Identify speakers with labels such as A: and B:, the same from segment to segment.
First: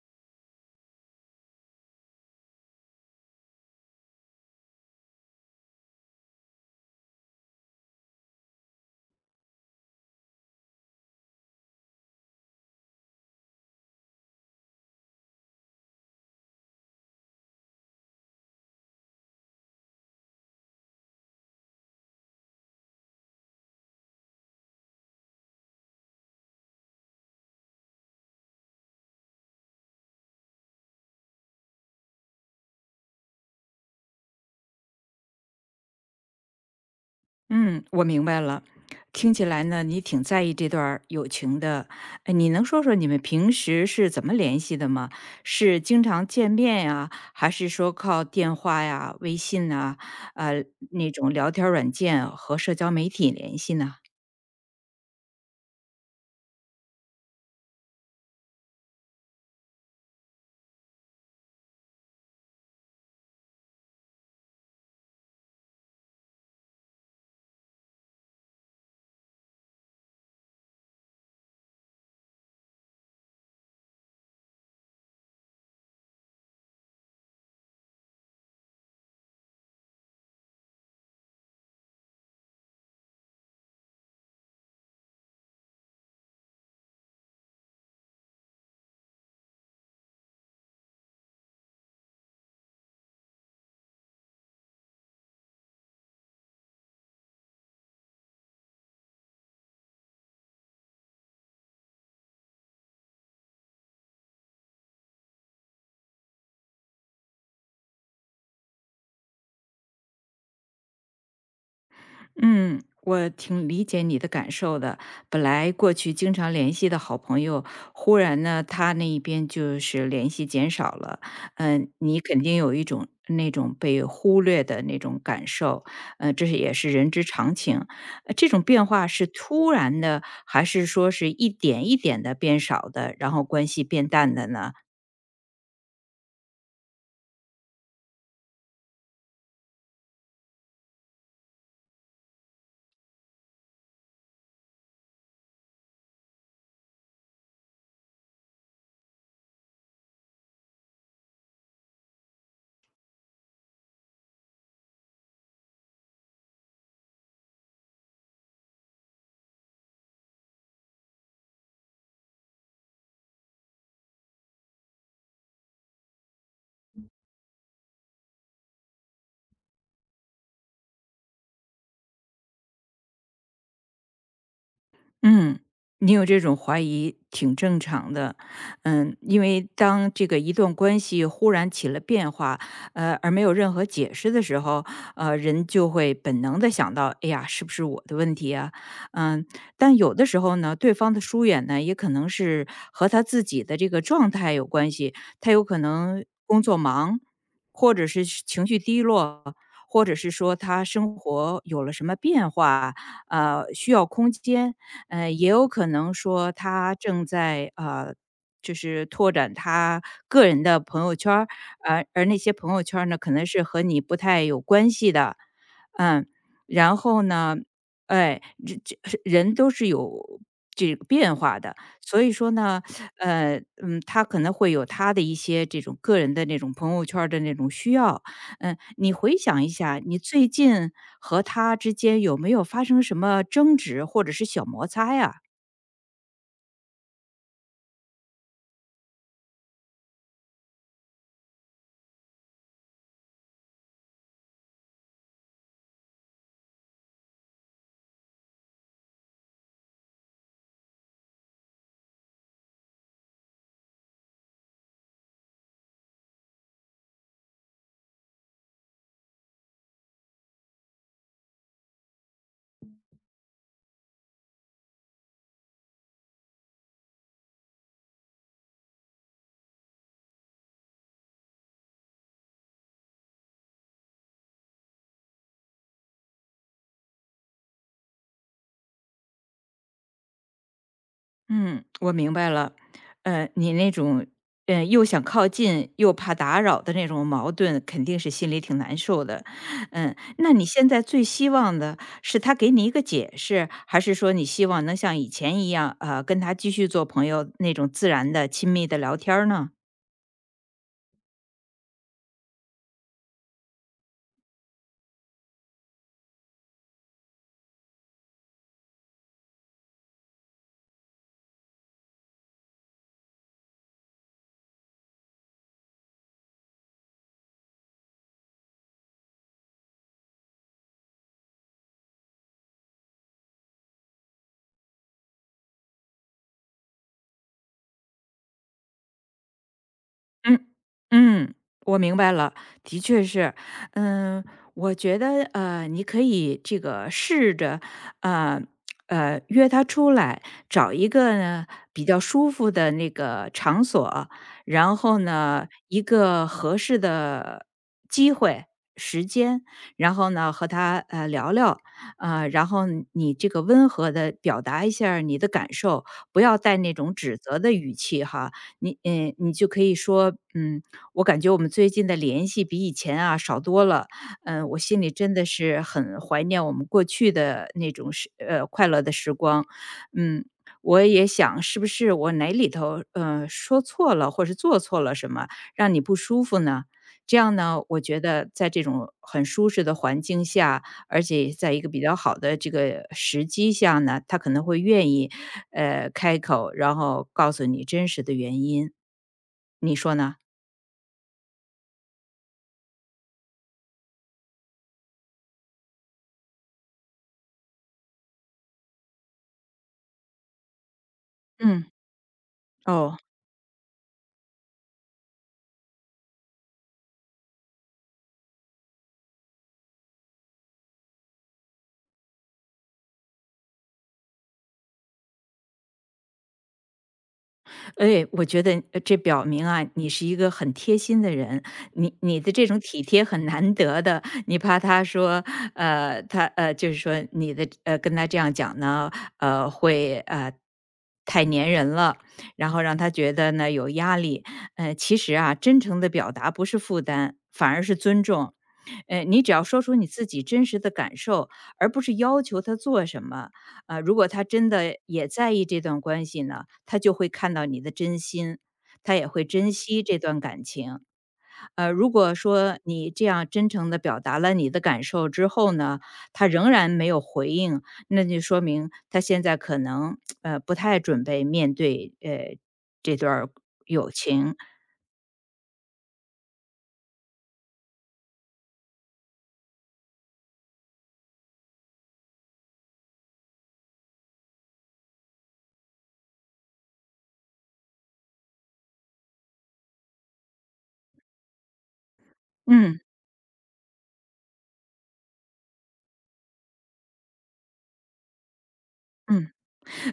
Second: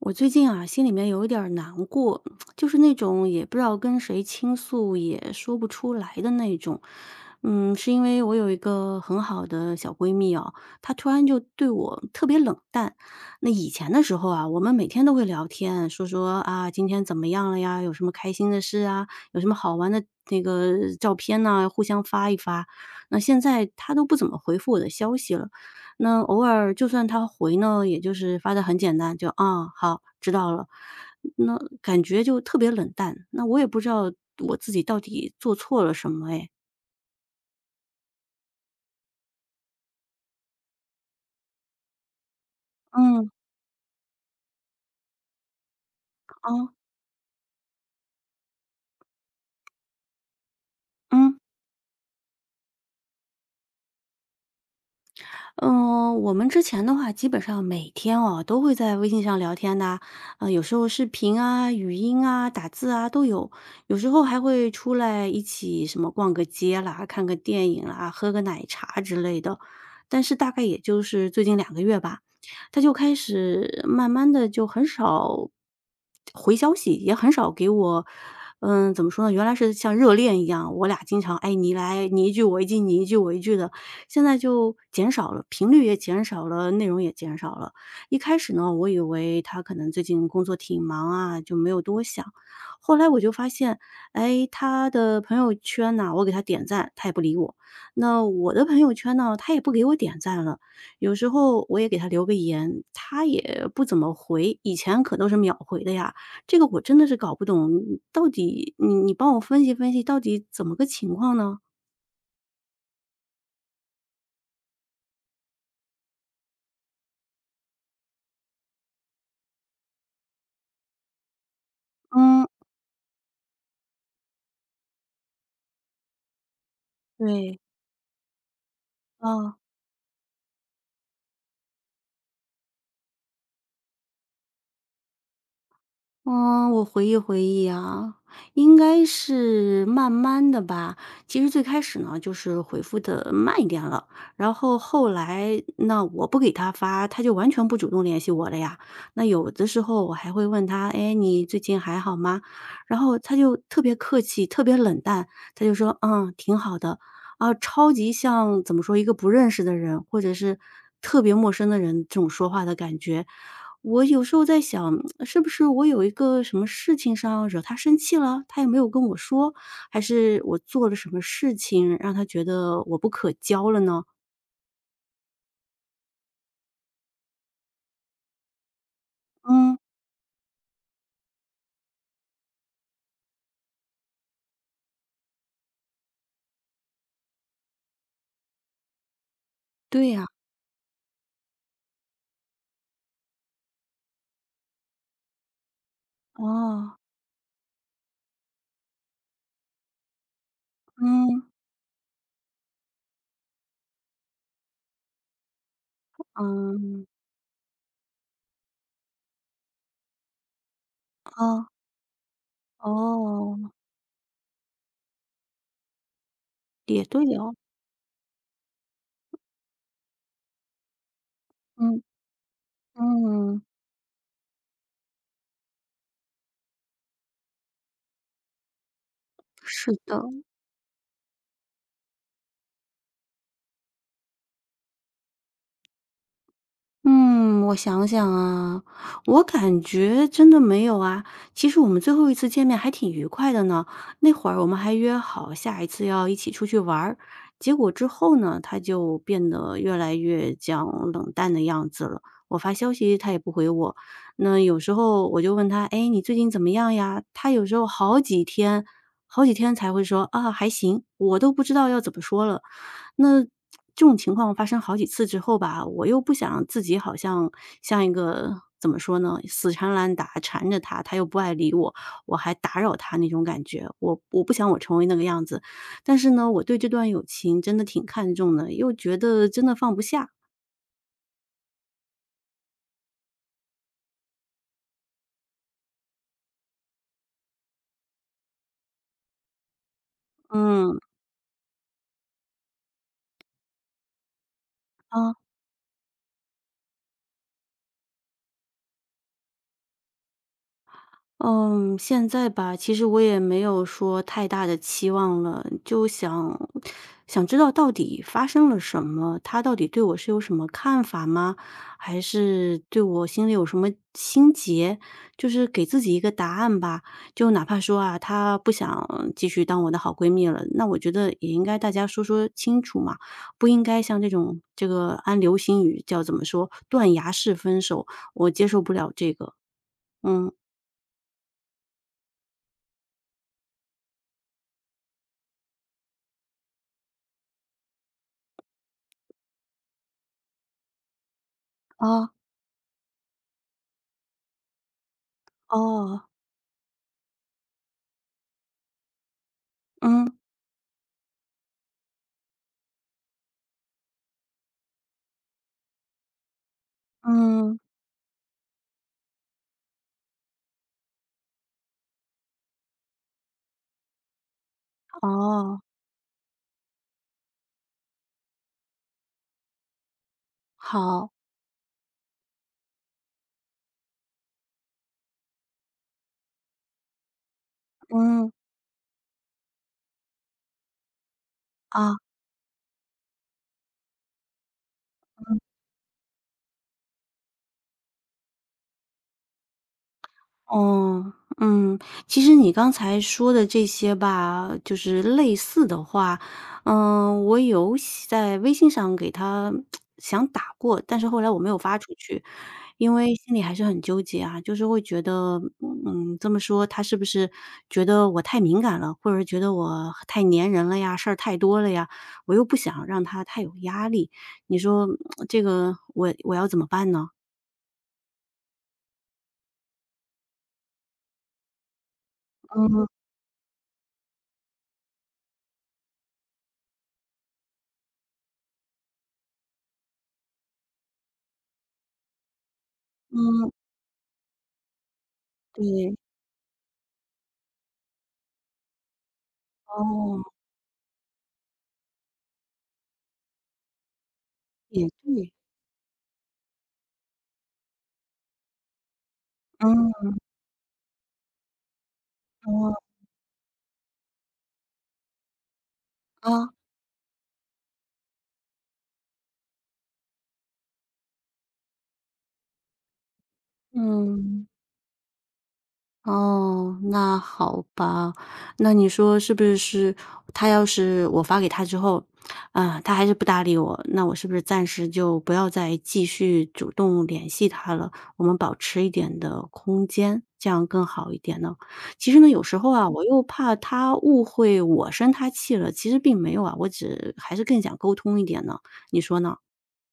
A: 我最近啊，心里面有一点儿难过，就是那种也不知道跟谁倾诉，也说不出来的那种。嗯，是因为我有一个很好的小闺蜜哦，她突然就对我特别冷淡。那以前的时候啊，我们每天都会聊天，说说啊，今天怎么样了呀？有什么开心的事啊？有什么好玩的那个照片呢，互相发一发。那现在她都不怎么回复我的消息了。那偶尔就算他回呢，也就是发的很简单，就“啊，好，知道了”，那感觉就特别冷淡，那我也不知道我自己到底做错了什么哎。
B: 嗯，我明白了。听起来呢，你挺在意这段儿友情的。哎，你能说说你们
A: 嗯，
B: 平时是怎么联系的吗？是经常见
A: 哦，
B: 面呀，还是说靠电话呀、微信呐、呃那种
A: 嗯。
B: 聊天儿软件和社交媒体联系呢？
A: 嗯，我们之前的话，基本上每天哦都会在微信上聊天的，有时候视频啊、语音啊、打字啊都有，有时候还会出来一起什么逛个街啦、看个电影啦、喝个奶茶之类的。但是大概也就是最近两个月吧，他就开始慢慢的就很少回消息，也很少给我，嗯，怎么说呢？原来是像热恋一样，我俩经常哎你来你一句我一句，你一句我一句的，现在就减少了，频率也减少了，内容也减少了。一开始呢，我以为他可能最近工作挺忙啊，就没有多想。后来我就发现，哎，他的朋友圈呐，我给他点赞，他也不理我；那我的朋友圈呢，他也不给我点赞了。有时候我也给他留个言，他也不怎么回，以前可都是秒回的呀。这个我真的是搞不懂，到底你帮我分析分析，到底怎么个情况呢？
B: 嗯，我挺理解你的感受的。本来过去经常联系的好朋友，忽然呢，他那一边就是联系减少了，嗯、你肯
A: 嗯，
B: 定有一种那种被忽略的那种感受，这是也是人之常
A: 对，
B: 情。这种变化是
A: 啊。
B: 突然的，还是说是一点一点的变少的，然后关系变淡的呢？
A: 嗯，我回忆回忆啊，应该是慢慢的吧。其实最开始呢，就是回复的慢一点了，然后后来那我不给他发，他就完全不主动联系我了呀。那有的时候我还会问他，哎，你最近还好吗？然后他就特别客气，特别冷淡，他就说，嗯，挺好的。啊，超级像怎么说一个不认识的人，或者是特别陌生的人这种说话的感觉。我有时候在想，是不是我有一个什么事情上惹他生气了，他也没有跟我说，还是我做了什么事情让他觉得我不可交了呢？
B: 嗯，你有这种怀疑挺正常的，嗯，因为
A: 嗯，
B: 当这个一段关系忽然起了变化，而没有任何解释的时候，人就会本能的想到，哎呀，是不是我的问题啊？嗯，但
A: 对
B: 有
A: 呀，
B: 的时候呢，对方的疏远呢，也可能是和他自己的这个状态有关系，他有可能工作
A: 哦，
B: 忙，或者是情绪低落。或者是说他生
A: 嗯，
B: 活有了什么变化，需要空间，也有可能说他
A: 嗯，
B: 正在就是拓展他个人的朋友圈儿，
A: 哦，
B: 而那些朋友圈儿呢，可能
A: 哦，
B: 是和你不太有关系的，嗯，然
A: 也
B: 后
A: 对哦，
B: 呢，哎，这人都是有这个变化的，
A: 嗯，
B: 所以说呢，
A: 嗯，
B: 他可能会有他的一些这种个人的那种朋友圈儿的那种需要，嗯，你回想一
A: 是
B: 下，你
A: 的。
B: 最近和他之间有没有发生什么争执或者是小摩擦呀？
A: 嗯，我想想啊，我感觉真的没有啊。其实我们最后一次见面还挺愉快的呢，那会儿我们还约好下一次要一起出去玩儿，结果之后呢，他就变得越来越讲冷淡的样子了。我发消息他也不回我，那有时候我就问他，哎，你最近怎么样呀？他有时候好几天，好几天才会说啊，还行，我都不知道要怎么说了。那这种情况发生好几次之后吧，我又不想自己好像像一个怎么说呢，死缠烂打缠着他，他又不爱理我，我还打扰他那种感觉，我不想我成为那个样子。但是呢，我对这段友情真的挺看重的，又觉得真的放不下。
B: 嗯，我明白了。呃，你那种又想靠近又怕打扰的那种矛盾，肯定是心里挺难受的。嗯，那你现
A: 嗯，
B: 在最希望的是他给你一个解释，还是说你希望能像以
A: 啊。
B: 前一样，跟他继续做朋友那种自然的、亲密的聊天儿呢？
A: 嗯，现在吧，其实我也没有说太大的期望了，就想知道到底发生了什么，他到底对我是有什么看法吗？还是对我心里有什么心结？就是给自己一个答案吧。就哪怕说啊，她不想继续当我的好闺蜜了，那我觉得也应该大家说说清楚嘛，不应该像这种这个按流行语叫怎么说，断崖式分手，我接受不了这个，嗯。
B: 嗯嗯，我明白了，的确是，嗯，我觉得你可以这个试着，呃约他出来，找一个呢比较
A: 啊。
B: 舒服的那个场所，然后呢，一
A: 哦，
B: 个合适的机会、时间，然
A: 嗯，
B: 后呢和他聊聊，然后你这个温和的表达一下儿你的感受，不要带那种指责的
A: 嗯，
B: 语气哈，你嗯，你就可以说，嗯，我感觉我们最近的联系比以前啊少多了，嗯，我心里真的
A: 哦，
B: 是很怀念我们过去的那种快乐的时光，嗯，我也
A: 好，
B: 想是不是我哪里头说错了，或是做错了什么，让你不舒服呢？这样呢，我觉
A: 嗯，
B: 得在这种很舒适的环境下，而且在一个比较
A: 啊，
B: 好的这个时机下呢，他可能会愿意，开口，然后告诉你真实的原因，你说呢？
A: 哦，嗯。其实你刚才说的这些吧，就是类似的话，嗯，我有写在微信上给他想打过，但是后来我没有
B: 嗯。
A: 发出去。因
B: 哦。
A: 为心里还是很纠结啊，就是会觉得，嗯，这么说他是不是觉得我太敏感了，或者是觉得我太粘人了呀，事儿太多了呀？我又不想让他太有压力，你说嗯这个我要怎么办呢？
B: 哎，我觉得这表明啊，你是一个很贴心的人，你的这种体
A: 嗯
B: 贴很难得的。你怕他说，就是说跟他这样讲呢，会太粘人了，然后让他觉得
A: 嗯，
B: 呢有压力。其实啊，真诚的
A: 对，
B: 表达不是负担，反而是尊重。你只要说出你自
A: 哦，
B: 己真实的感受，而不是要求他做什么。如果他真的
A: 也
B: 也
A: 对，
B: 在意这段关系呢，他就会看到你的真心，他也会珍惜这
A: 嗯，
B: 段感情。如果说
A: 哦，
B: 你这样真诚地表达了你的感受之后呢，他仍
A: 啊，
B: 然没有回应，那就说明他现在可能不太准备面对这段儿友情。
A: 嗯。哦，那好吧。那你说是不是他要是我发给他之后，啊，他还是不搭理我，那我是不是暂时就不要再继续主动联系他了？我们保持一点的空间，这样更好一点呢？其实呢，有时候
B: 嗯
A: 啊，我又怕他误会我生他气了，其实并没有啊，我只还是更想沟通一点呢，你说
B: 嗯。
A: 呢？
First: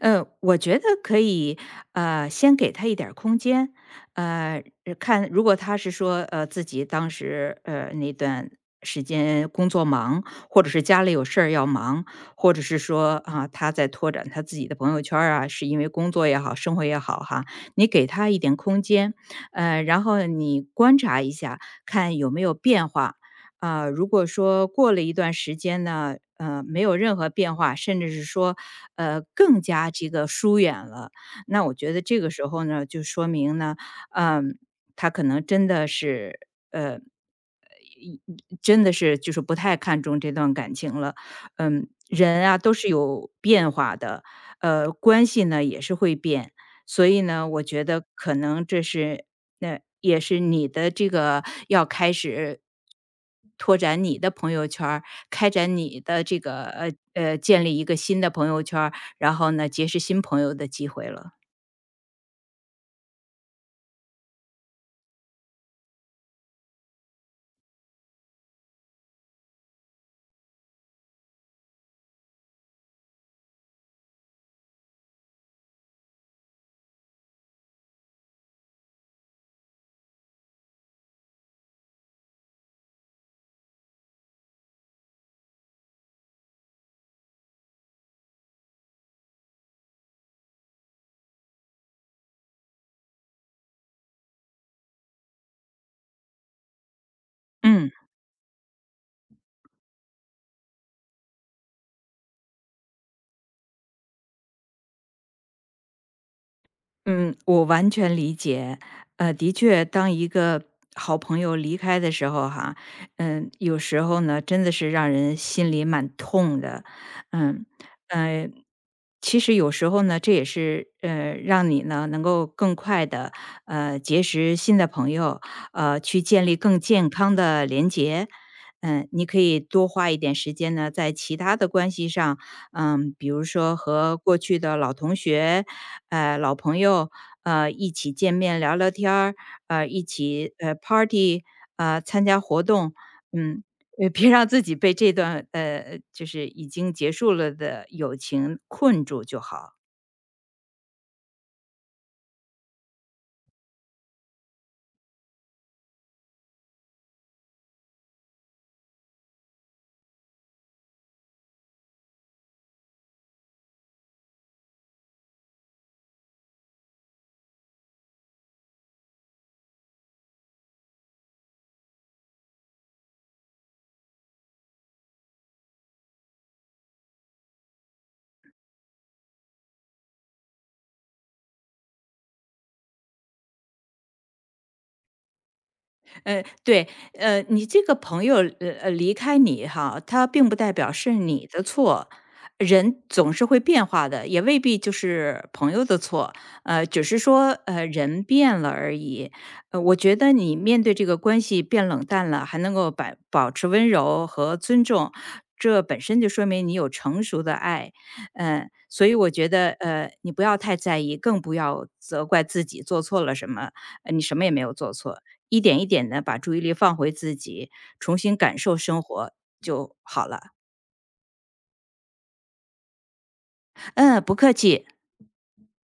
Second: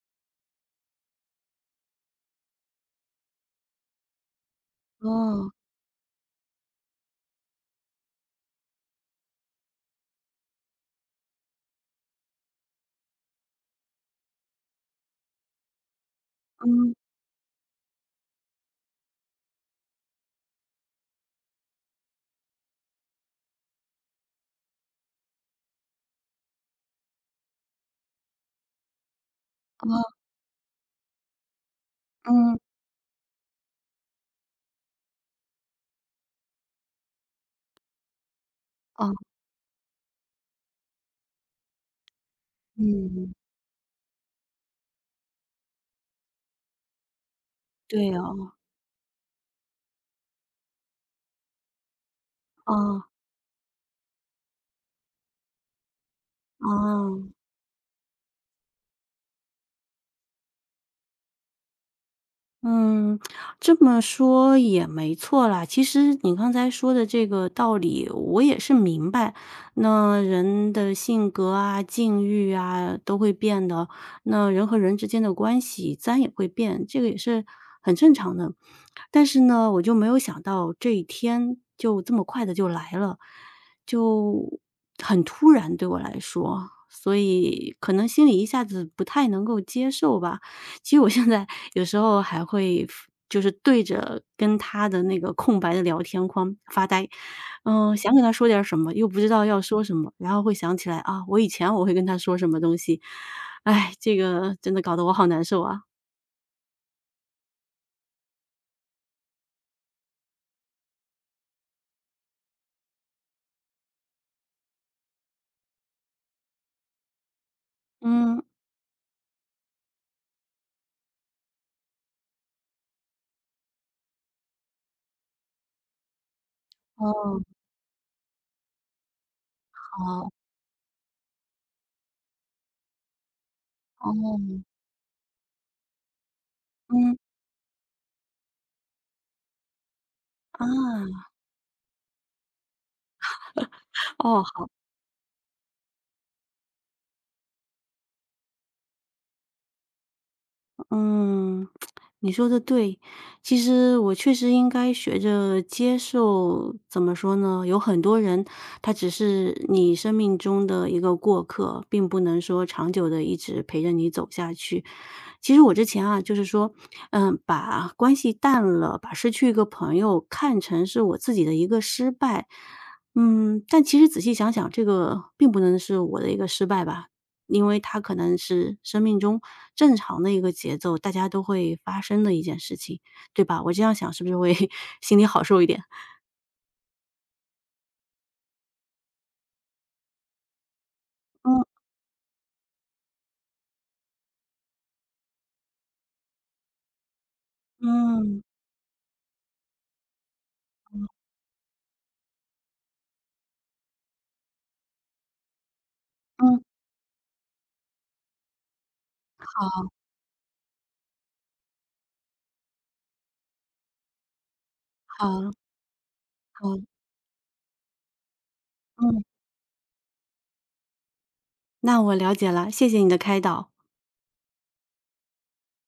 B: 我觉得可以，先给他一点儿空间，呃，看如
A: 哦，
B: 果他是说，自己当时，那段时间工作忙，或者是家里有事儿要忙，或者是说啊，他在拓展他自己的朋友圈儿啊，是因为工作也好，生活
A: 嗯，
B: 也好哈，你给他一点空间，然后你观察一下，看有没有变化。啊，如果说过了一段时间呢，没有任何变化，甚至是说，更加这
A: 哦，
B: 个疏远了，那我觉得这个时
A: 嗯，
B: 候呢，就说明呢，嗯、他可能真的是一真的
A: 哦，
B: 是就是不太看重这段感情了。嗯，人啊都是有
A: 嗯，
B: 变化的，关系呢也是会变，所以呢，我觉得
A: 对
B: 可
A: 哦，
B: 能这是那、也是你的这个要开始
A: 哦，
B: 拓展你的朋友圈儿开展你的这个
A: 哦。
B: 建立一个新的朋友圈儿然后呢，结识新朋友的机会了。
A: 嗯，这么说也没错啦。其实你刚才说的这个道理，我也是明白。那人的性格啊、境遇啊都会变的，那人和人之间的关系自然也会变，这个也是很正常的。但是呢，我就没有想到这一天就这么快的就来了，就很突然对我来说，所以可能心里一下子不太能够接受吧。其实我现在有时候还会 就是对着跟他的那个空白的聊天框发呆，
B: 嗯。
A: 嗯，想给他说点儿什么，又不知道要说什么，然后会想起来啊，我以前我会跟他说什么东西，哎，这个真的搞得我好难受啊。
B: 嗯，我完全理解。的确，当一个好朋友离开的时候，哈，嗯，有时候呢，真的是让人心里蛮痛的。嗯，
A: 嗯，
B: 呃，其实有时候呢，这也是让你呢能够更快的结识新的朋友，去建立更健康
A: 哦，
B: 的连结。嗯，你可以多花一
A: 好，
B: 点时间呢，在其他的关系上，嗯，比如说和过去
A: 哦，
B: 的老同学，老朋友，
A: 嗯，
B: 一起见面聊聊天儿，一起
A: 啊，
B: party，啊，参加活动，嗯，别让自
A: 哦。
B: 己被这段就是已经结束了的友情困住就好。
A: 嗯，你说的对。其实我确实应该学着接受，怎么说呢？有很多人，他只是你生命中的一个过客，并不能说长久的一直陪着你走下去。其实我之前啊，就是说，嗯，把关系淡了，把失去一个朋友看成是我自己的一个失败。嗯，但其实仔细想想，这个并不能是我的一个失败吧。因为它可能是生命中正常的一个节奏，大家都会发生的一件事情，对吧？我这样想是不是会 心里好受一点？
B: 对，你这个朋友，离开你哈，他并不代表是你的
A: 嗯
B: 错。人总是会变化的，也未必就是朋友的错，只是说，人
A: 嗯
B: 变了而已。我觉得你面对这个关系变冷淡了，还能够把保持温柔和尊重，这本身就说
A: 嗯，
B: 明你有成熟的爱。嗯、呃所以我觉得，
A: 好
B: 你不要太在意，更不要责怪自己做错了什么，你什么也没有做错。
A: 好
B: 一点一点的把注意力
A: 好，
B: 放回自己，重新感受生
A: 嗯，
B: 活就好了。
A: 那我了解了，谢谢你的开导。
B: 嗯，不客气。